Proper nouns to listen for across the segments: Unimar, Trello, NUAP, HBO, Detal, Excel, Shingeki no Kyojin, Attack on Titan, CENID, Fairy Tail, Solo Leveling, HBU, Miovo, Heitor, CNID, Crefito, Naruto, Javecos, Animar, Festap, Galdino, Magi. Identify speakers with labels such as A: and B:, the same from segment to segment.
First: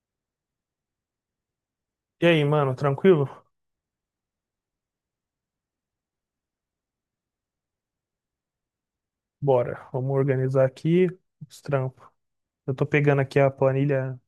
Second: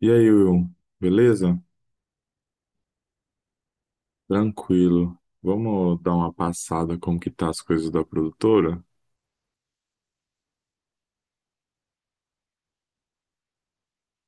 A: E aí, Will, beleza?
B: E aí, mano, tranquilo?
A: Tranquilo. Vamos dar uma passada como que tá as coisas da produtora?
B: Bora, vamos organizar aqui os trampos. Eu tô pegando aqui a planilha,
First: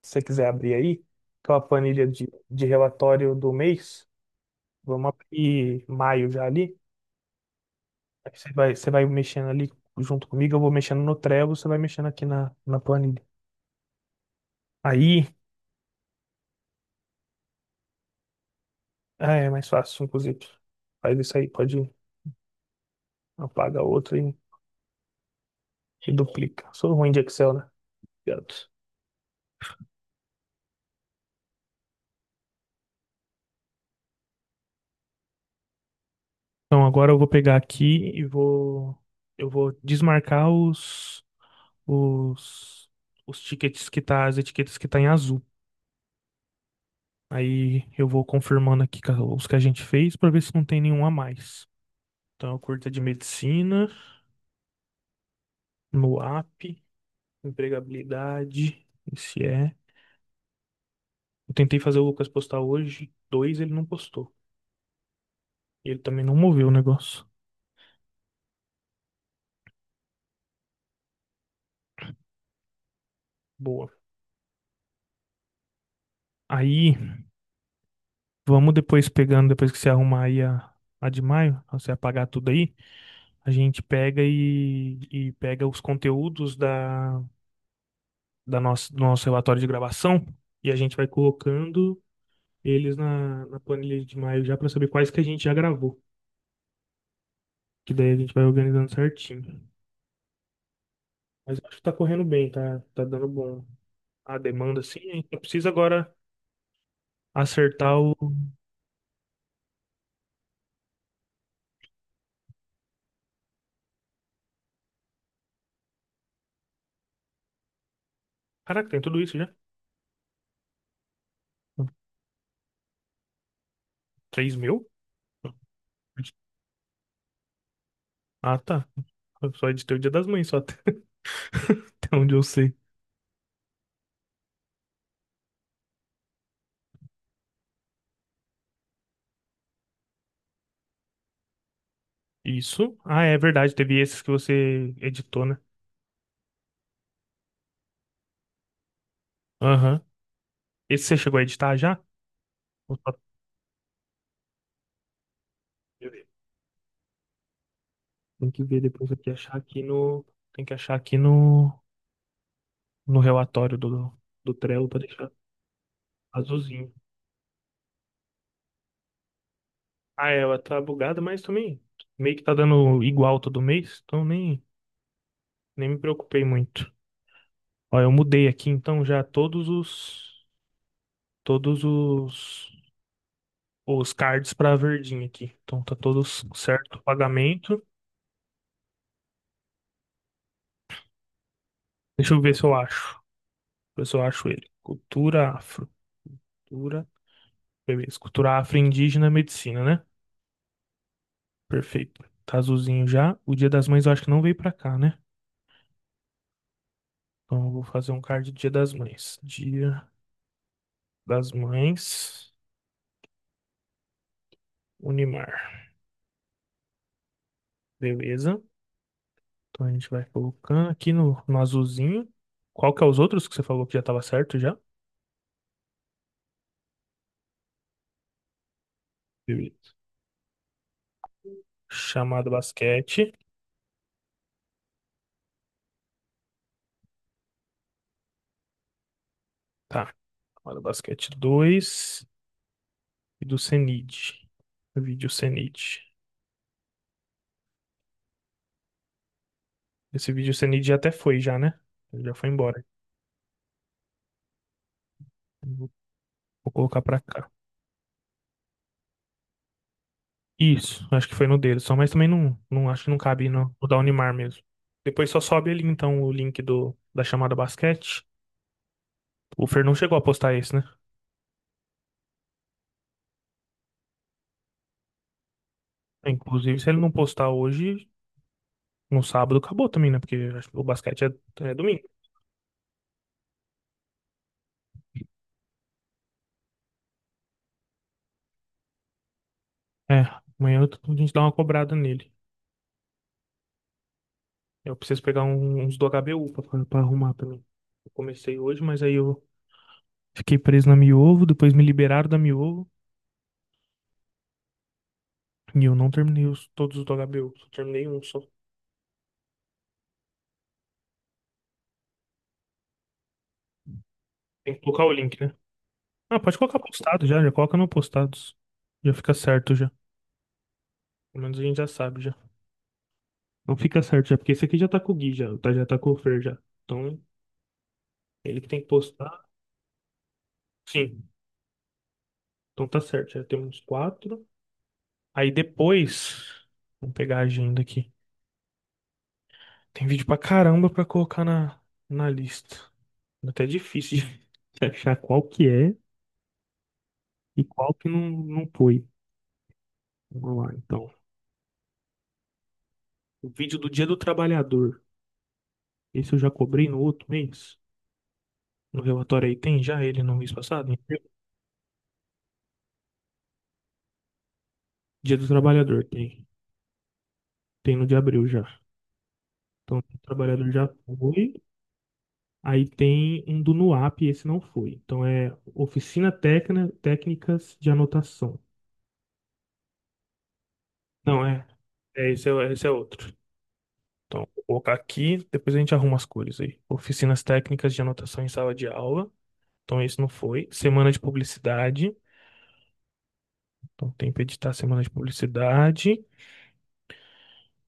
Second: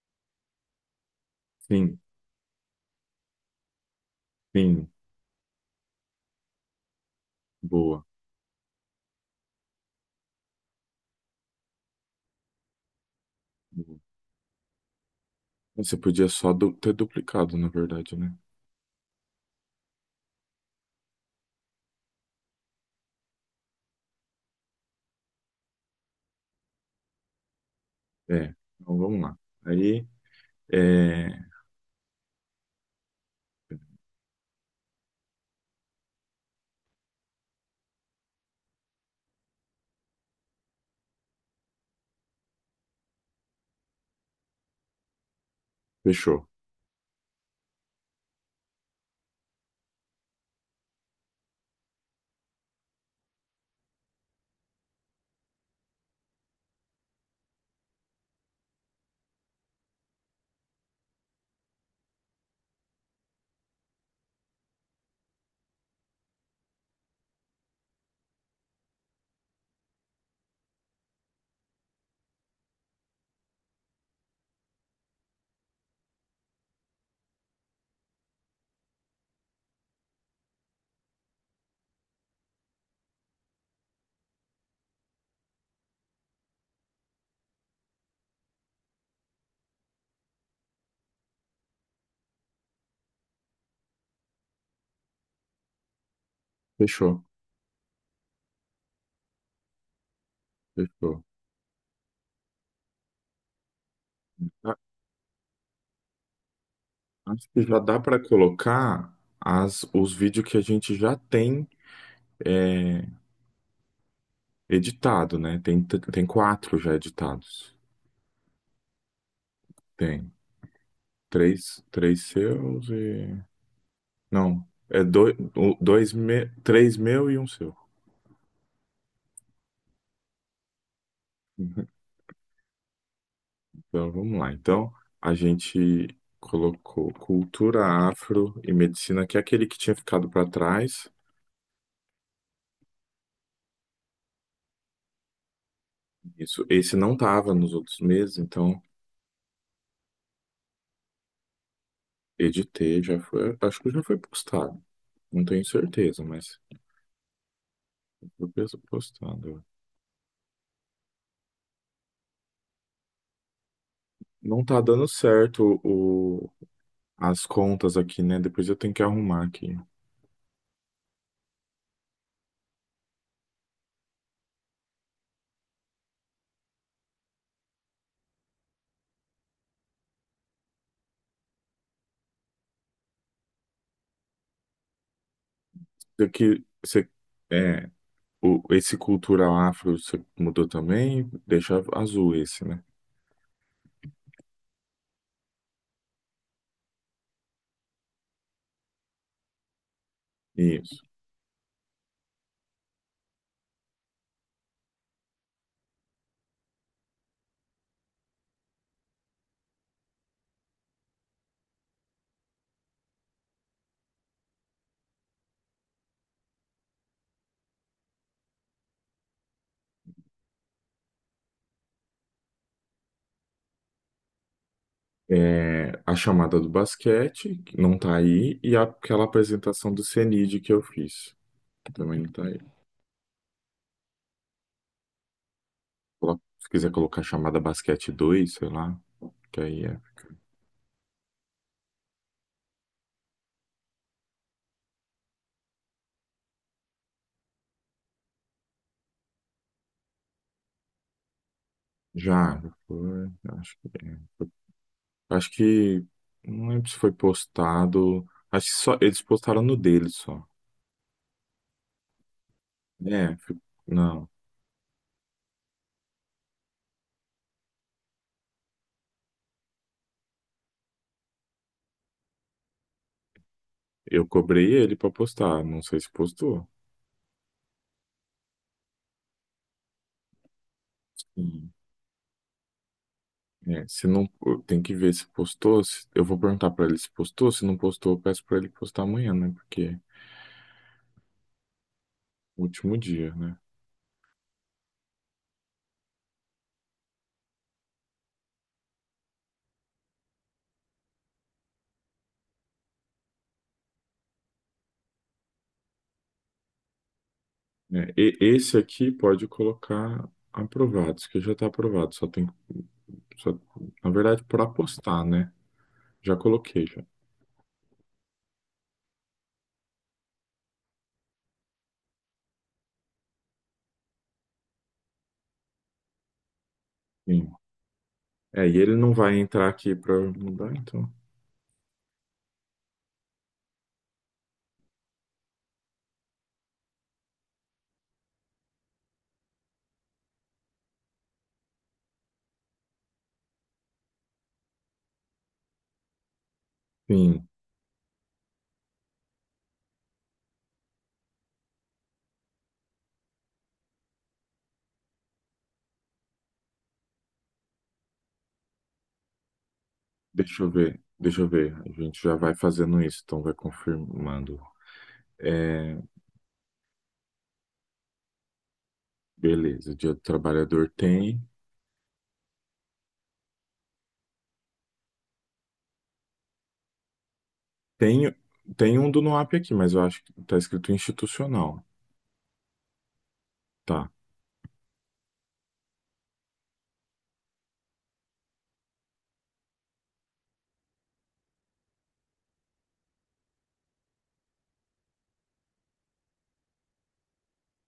B: se você quiser abrir aí, que é uma
A: Sim,
B: planilha de relatório do mês.
A: sim,
B: Vamos abrir maio já ali.
A: boa.
B: Aí você vai mexendo ali junto comigo, eu vou mexendo no Trello, você vai mexendo aqui na planilha.
A: Boa.
B: Aí,
A: Você podia só ter duplicado, na verdade, né?
B: ah, é mais fácil, inclusive. Faz isso aí, pode apagar outro e duplica. Sou ruim de Excel, né?
A: É,
B: Obrigado.
A: então vamos lá. Aí, é,
B: Então agora eu vou pegar aqui e vou eu vou desmarcar os os tickets que tá, as etiquetas que tá em azul.
A: fechou,
B: Aí eu vou confirmando aqui os que a gente fez para ver se não tem nenhum a mais. Então, a curta de medicina, no app, empregabilidade, esse é. Eu tentei fazer o Lucas postar hoje, dois ele não postou. Ele também não moveu o negócio. Boa. Aí, vamos depois pegando, depois que você arrumar aí a de maio, você apagar tudo aí. A gente pega e pega os conteúdos do nosso relatório de gravação e a gente vai colocando eles na planilha de maio já para saber quais que a gente já gravou.
A: fechou,
B: Que daí a gente vai organizando certinho.
A: fechou.
B: Mas eu acho que tá correndo bem, tá dando bom a
A: A-
B: demanda, assim. A gente só precisa agora
A: Acho que já
B: acertar
A: dá
B: o.
A: para colocar as, os vídeos que a gente já tem é, editado, né? Tem, tem quatro já editados.
B: Caraca, tem tudo isso já?
A: Tem três, três seus e
B: três
A: não,
B: mil?
A: é dois, dois três meu e um seu.
B: Ah, tá. Eu só editei o Dia das Mães, só até até onde eu sei.
A: Então vamos lá. Então a gente colocou cultura afro e medicina, que é aquele que tinha ficado para trás.
B: Isso? Ah, é verdade, teve esses que você editou, né?
A: Isso, esse não tava nos outros meses, então
B: Aham. Esse você chegou a editar já? Ou
A: editei, já
B: só-
A: foi, acho que já foi postado. Não tenho certeza, mas foi
B: Tem que ver depois aqui, achar
A: postado.
B: aqui no. Tem que achar aqui no relatório do
A: Não tá
B: Trello pra
A: dando
B: deixar
A: certo o,
B: azulzinho.
A: as contas aqui, né? Depois eu tenho que arrumar aqui.
B: Ah, ela tá bugada, mas também meio que tá dando igual todo mês, então nem me preocupei muito. Ó, eu mudei aqui então já todos os todos os cards pra verdinho aqui. Então tá
A: Isso
B: todos
A: aqui,
B: certo o
A: você,
B: pagamento.
A: é, O, esse cultural afro você mudou também, deixa
B: Deixa
A: azul
B: eu ver se
A: esse,
B: eu
A: né?
B: acho. Ver se eu acho ele. Cultura afro. Cultura Beleza. Cultura afro-indígena, medicina, né?
A: Isso.
B: Perfeito. Tá azulzinho já. O Dia das Mães eu acho que não veio pra cá, né? Então eu vou fazer um card do Dia das Mães. Dia das Mães, Unimar. Beleza. Então a gente vai colocando aqui no azulzinho. Qual que é os outros que você falou que já tava certo já?
A: É, a chamada do basquete, que não tá aí, e aquela
B: Beleza.
A: apresentação do CNID que eu fiz, que também não tá
B: Chamada
A: aí.
B: basquete.
A: Se quiser colocar a chamada basquete 2 sei lá, que aí é.
B: Tá. Chamada basquete 2 e do CENID. Vídeo CENID. Esse vídeo CENID já até foi já, né? Ele já foi
A: Já, já
B: embora.
A: foi, acho que. Acho
B: Vou
A: que. Não
B: vou
A: lembro se
B: colocar
A: foi
B: pra cá.
A: postado. Acho que só, eles postaram no dele só.
B: Isso, acho que foi no dedo só, mas também não acho que não
A: É,
B: cabe no da
A: não.
B: Unimar mesmo. Depois só sobe ali então o link da chamada basquete. O Fer não chegou a postar esse, né?
A: Eu cobrei ele pra postar, não sei se
B: É,
A: postou.
B: inclusive, se ele não postar hoje, no sábado acabou também, né? Porque acho que o basquete é domingo.
A: É, se não, tem que ver se postou. Eu vou perguntar pra ele se postou. Se não postou, eu peço pra ele postar amanhã, né? Porque é
B: É, amanhã a gente dá uma cobrada nele.
A: o último dia, né?
B: Eu preciso pegar uns do HBU pra arrumar também. Eu comecei hoje, mas aí eu fiquei preso na Miovo, depois me liberaram da Miovo e eu não terminei todos os do HBU, só terminei
A: É,
B: um só.
A: esse aqui pode colocar aprovados, que já tá aprovado. Só tem, só, na verdade, pra
B: Tem que colocar o
A: postar,
B: link,
A: né?
B: né?
A: Já
B: Ah, pode colocar
A: coloquei já.
B: postado já, já coloca no postados. Já fica certo já. Pelo menos a gente já sabe já. Não fica certo já, porque esse aqui já tá com o Gui já tá com o Fer já. Então,
A: Sim.
B: ele
A: É,
B: que
A: e
B: tem que
A: ele não
B: postar.
A: vai entrar aqui pra mudar, então.
B: Sim, então tá certo, já tem uns quatro. Aí depois, vamos pegar a agenda aqui. Tem vídeo pra caramba pra colocar na lista. Tá até difícil de de achar qual que é
A: Sim.
B: e qual que não foi. Vamos lá, então. O vídeo do Dia do Trabalhador. Esse eu já cobrei no outro mês. No relatório aí tem já ele no mês
A: Deixa eu
B: passado? Em
A: ver.
B: abril?
A: Deixa eu ver. A gente já vai fazendo isso, então vai confirmando.
B: Dia do
A: É,
B: Trabalhador tem. Tem no de abril já.
A: beleza.
B: Então,
A: Dia
B: o
A: do
B: trabalhador já
A: trabalhador tem.
B: foi. Aí tem um do NUAP, esse não foi. Então, é Oficina técnica Técnicas de
A: Tem,
B: Anotação.
A: tem um do NUAP aqui, mas eu acho que tá escrito
B: Não, é.
A: institucional.
B: É, esse é outro.
A: Tá.
B: Então, vou colocar aqui, depois a gente arruma as cores aí. Oficinas Técnicas de Anotação em Sala de Aula. Então, esse não foi. Semana de Publicidade. Então, tem para editar Semana de Publicidade.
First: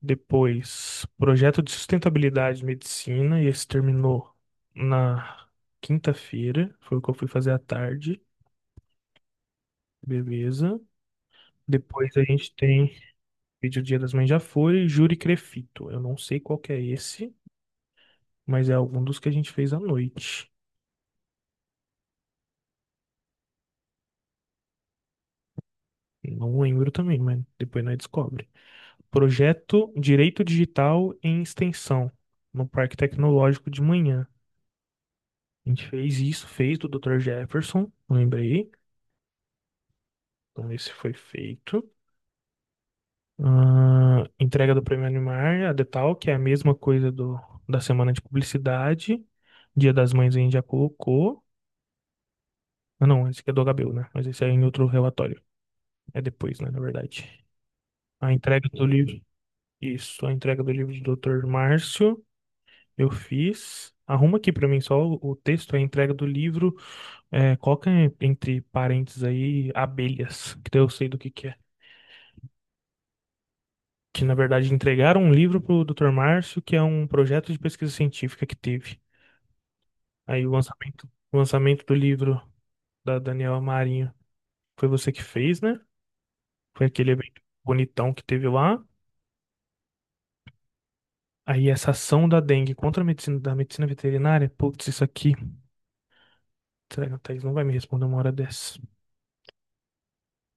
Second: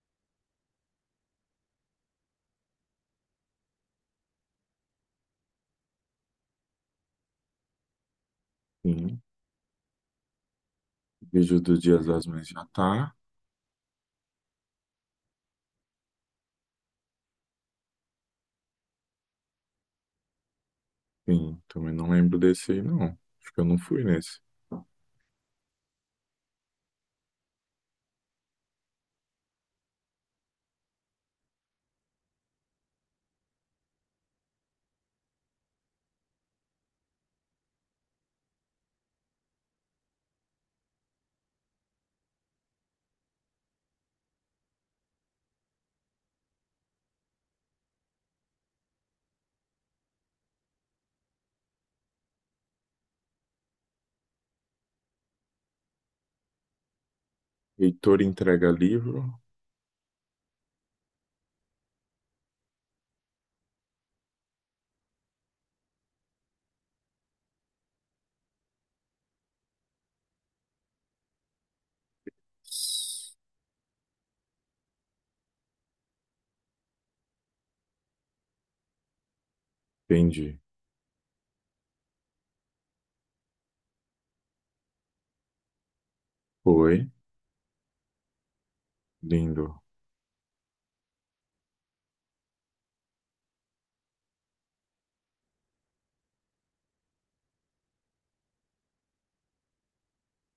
B: Depois, projeto de sustentabilidade e medicina, e esse terminou na quinta-feira, foi o que eu fui fazer à tarde,
A: Sim.
B: beleza.
A: Vídeo do Dia
B: Depois a
A: das Mães
B: gente
A: já
B: tem
A: tá.
B: vídeo Dia das Mães já foi, júri Crefito. Eu não sei qual que é esse, mas é algum dos que a gente fez à noite.
A: Sim, também não lembro desse aí, não. Acho que eu não fui nesse.
B: Não lembro também, mas depois nós descobre. Projeto Direito Digital em Extensão, no Parque Tecnológico de manhã. A gente fez isso, fez do Dr. Jefferson, lembrei. Então esse foi feito. Ah, entrega do Prêmio Animar, a Detal, que é a mesma coisa da semana de publicidade. Dia das Mães a gente já colocou. Ah, não, esse aqui é do HBO, né? Mas esse é em outro relatório. É depois, né, na verdade.
A: Heitor
B: A entrega
A: entrega
B: do livro.
A: livro.
B: Isso, a entrega do livro do Dr. Márcio, eu fiz. Arruma aqui pra mim só o texto, a entrega do livro. É, coloca entre parênteses aí abelhas, que daí eu sei do que é que na verdade entregaram um livro pro o Dr. Márcio, que é um projeto de pesquisa científica que teve. Aí o
A: Entendi.
B: lançamento, o lançamento do livro da Daniela Marinho foi você que fez, né? Foi
A: Foi.
B: aquele evento bonitão que teve lá.
A: Lindo.
B: Aí essa ação da dengue contra a medicina, da medicina veterinária, putz, isso aqui. Será que a Thaís não vai me responder uma hora dessa?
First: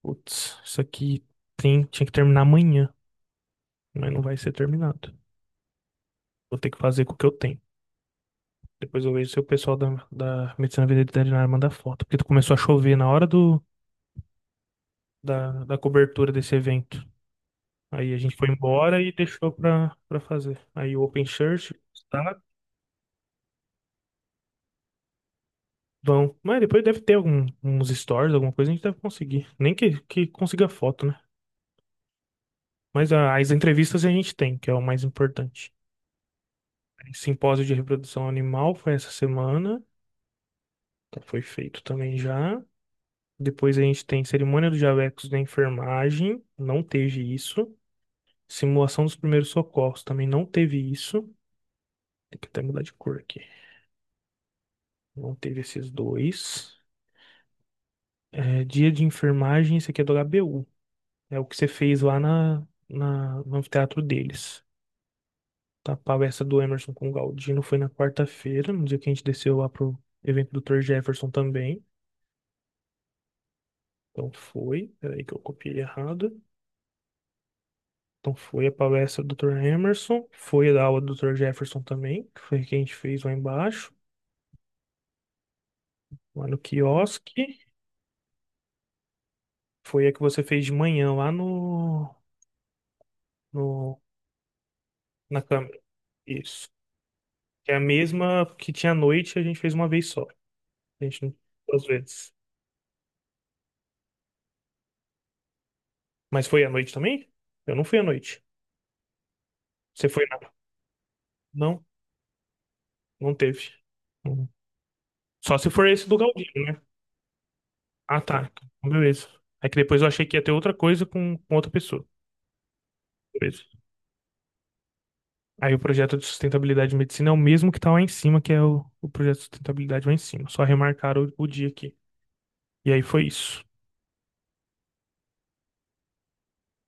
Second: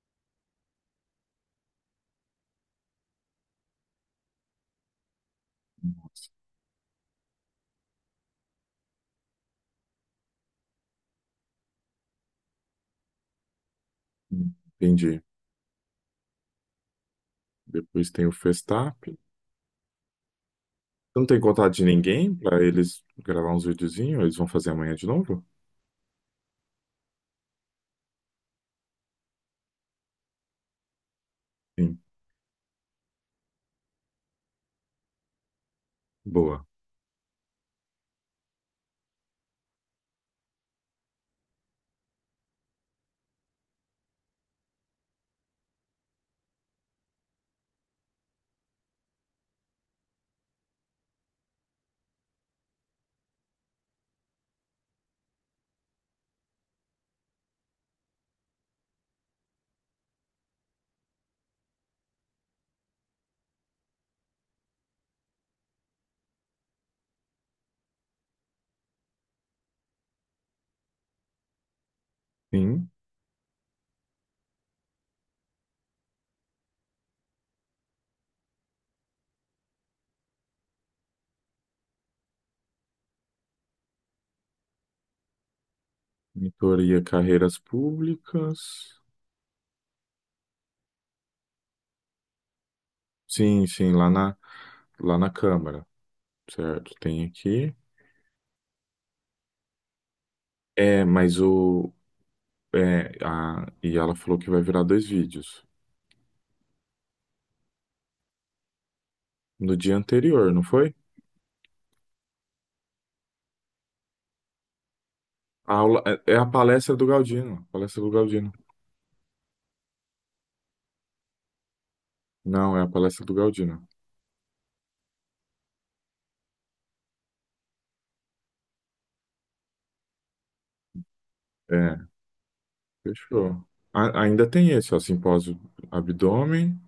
B: Putz, isso aqui tinha que terminar amanhã, mas não vai ser terminado. Vou ter que fazer com o que eu tenho. Depois eu vejo se o pessoal da medicina veterinária manda foto, porque começou a chover na hora do,
A: Entendi.
B: da, da cobertura desse evento.
A: Depois
B: Aí a
A: tem o
B: gente foi
A: Festap.
B: embora e deixou pra fazer. Aí o Open
A: Não tem
B: Shirt,
A: contato de ninguém
B: tá?
A: pra eles gravar uns videozinhos? Eles vão fazer amanhã de novo?
B: Vão. Mas depois deve ter uns stories, alguma coisa, a gente deve conseguir. Nem que consiga foto, né?
A: Sim.
B: Mas as entrevistas a gente tem, que é o mais importante.
A: Boa.
B: Simpósio de reprodução animal foi essa semana. Então foi feito também já. Depois a gente tem cerimônia do Javecos da enfermagem. Não teve isso. Simulação dos primeiros socorros também não teve isso. Tem que até mudar de cor aqui. Não teve esses dois. É, dia de enfermagem, isso aqui é do HBU. É o que você fez lá no anfiteatro deles. Tá, a palestra do Emerson com o Galdino foi na quarta-feira, no dia que a gente desceu lá pro evento do Dr. Jefferson também.
A: Sim.
B: Então foi, peraí que eu copiei errado. Então foi a palestra do Dr. Emerson, foi a da aula do Dr. Jefferson também, que foi a que a gente fez lá embaixo, lá no
A: Mentoria Carreiras
B: quiosque.
A: Públicas.
B: Foi a que você fez de manhã lá no,
A: Sim, sim,
B: no,
A: lá na
B: na câmera.
A: Câmara,
B: Isso.
A: certo? Tem
B: Que
A: aqui.
B: é a mesma que tinha à noite, a gente fez uma vez só.
A: É,
B: A gente não
A: mas
B: duas
A: o.
B: vezes.
A: É, a, e ela falou que vai virar dois vídeos.
B: Mas foi à noite também? Eu não fui à noite.
A: No dia
B: Você foi na.
A: anterior, não foi?
B: Não, não teve. Uhum. Só se
A: A
B: for
A: aula,
B: esse do
A: é a
B: Galdino, né?
A: palestra do Galdino. Palestra do
B: Ah,
A: Galdino.
B: tá. Então, beleza. É que depois eu achei que ia ter outra coisa com outra pessoa.
A: Não, é a palestra do
B: Beleza.
A: Galdino.
B: Aí o projeto de sustentabilidade e medicina é o mesmo que tá lá em cima, que é o projeto de sustentabilidade lá em cima. Só remarcaram o dia aqui.
A: É,
B: E aí foi
A: fechou.
B: isso.
A: Ainda tem esse, ó, simpósio abdômen,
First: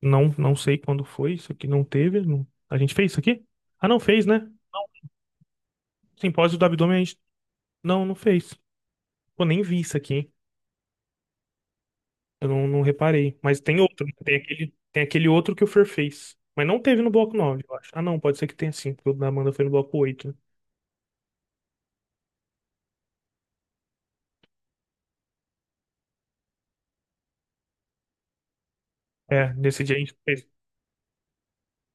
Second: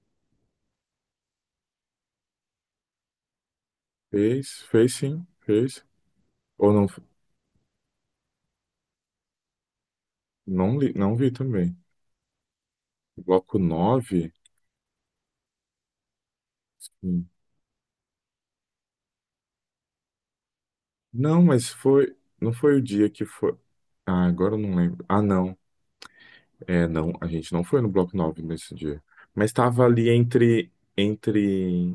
B: Não, não sei quando foi, isso aqui não teve. A gente fez isso aqui? Ah, não fez, né?
A: fez, fez sim, fez.
B: Simpósio do
A: Ou não,
B: abdômen. Não, não fez. Pô, nem vi isso aqui, hein?
A: não li, não vi também.
B: Eu não reparei.
A: Bloco
B: Mas tem outro, né?
A: nove.
B: Tem aquele outro que o Fer fez. Mas não teve no bloco 9, eu acho. Ah, não, pode ser que tenha sim, porque o da Amanda foi no bloco oito, né?
A: Não, mas foi. Não foi o dia que foi. Ah, agora eu não lembro. Ah, não. É, não. A gente não foi no Bloco 9 nesse dia. Mas
B: É, nesse
A: tava
B: dia a
A: ali
B: gente fez.
A: entre. Entre.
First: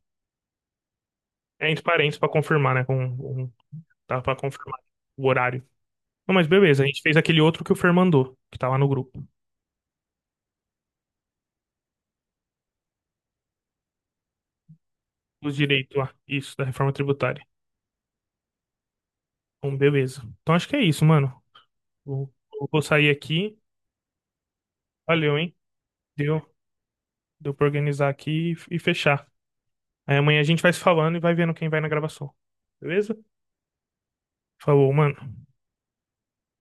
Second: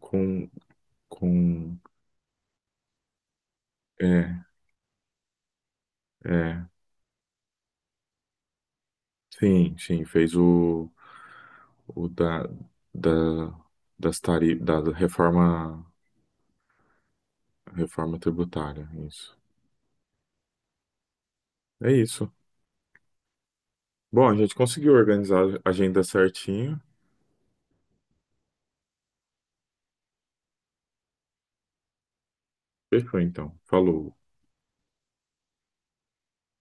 A: Com.
B: É
A: Com.
B: entre parênteses pra confirmar, né? Tá pra
A: É,
B: confirmar o horário. Não, mas
A: é.
B: beleza, a gente fez aquele outro que o Fer mandou, que tá lá no grupo.
A: Sim, sim. Fez o. O da. Da. Das tari, da
B: Os
A: reforma.
B: direitos lá, isso, da reforma tributária.
A: Reforma tributária. Isso.
B: Então, beleza. Então acho que é isso, mano.
A: É isso.
B: Vou, vou sair aqui.
A: Bom, a gente conseguiu
B: Valeu,
A: organizar
B: hein?
A: a agenda
B: Deu,
A: certinho.
B: deu pra organizar aqui e fechar. Aí amanhã a gente vai se falando e vai vendo quem vai na gravação. Beleza?
A: Fechou, então. Falou.
B: Falou, mano.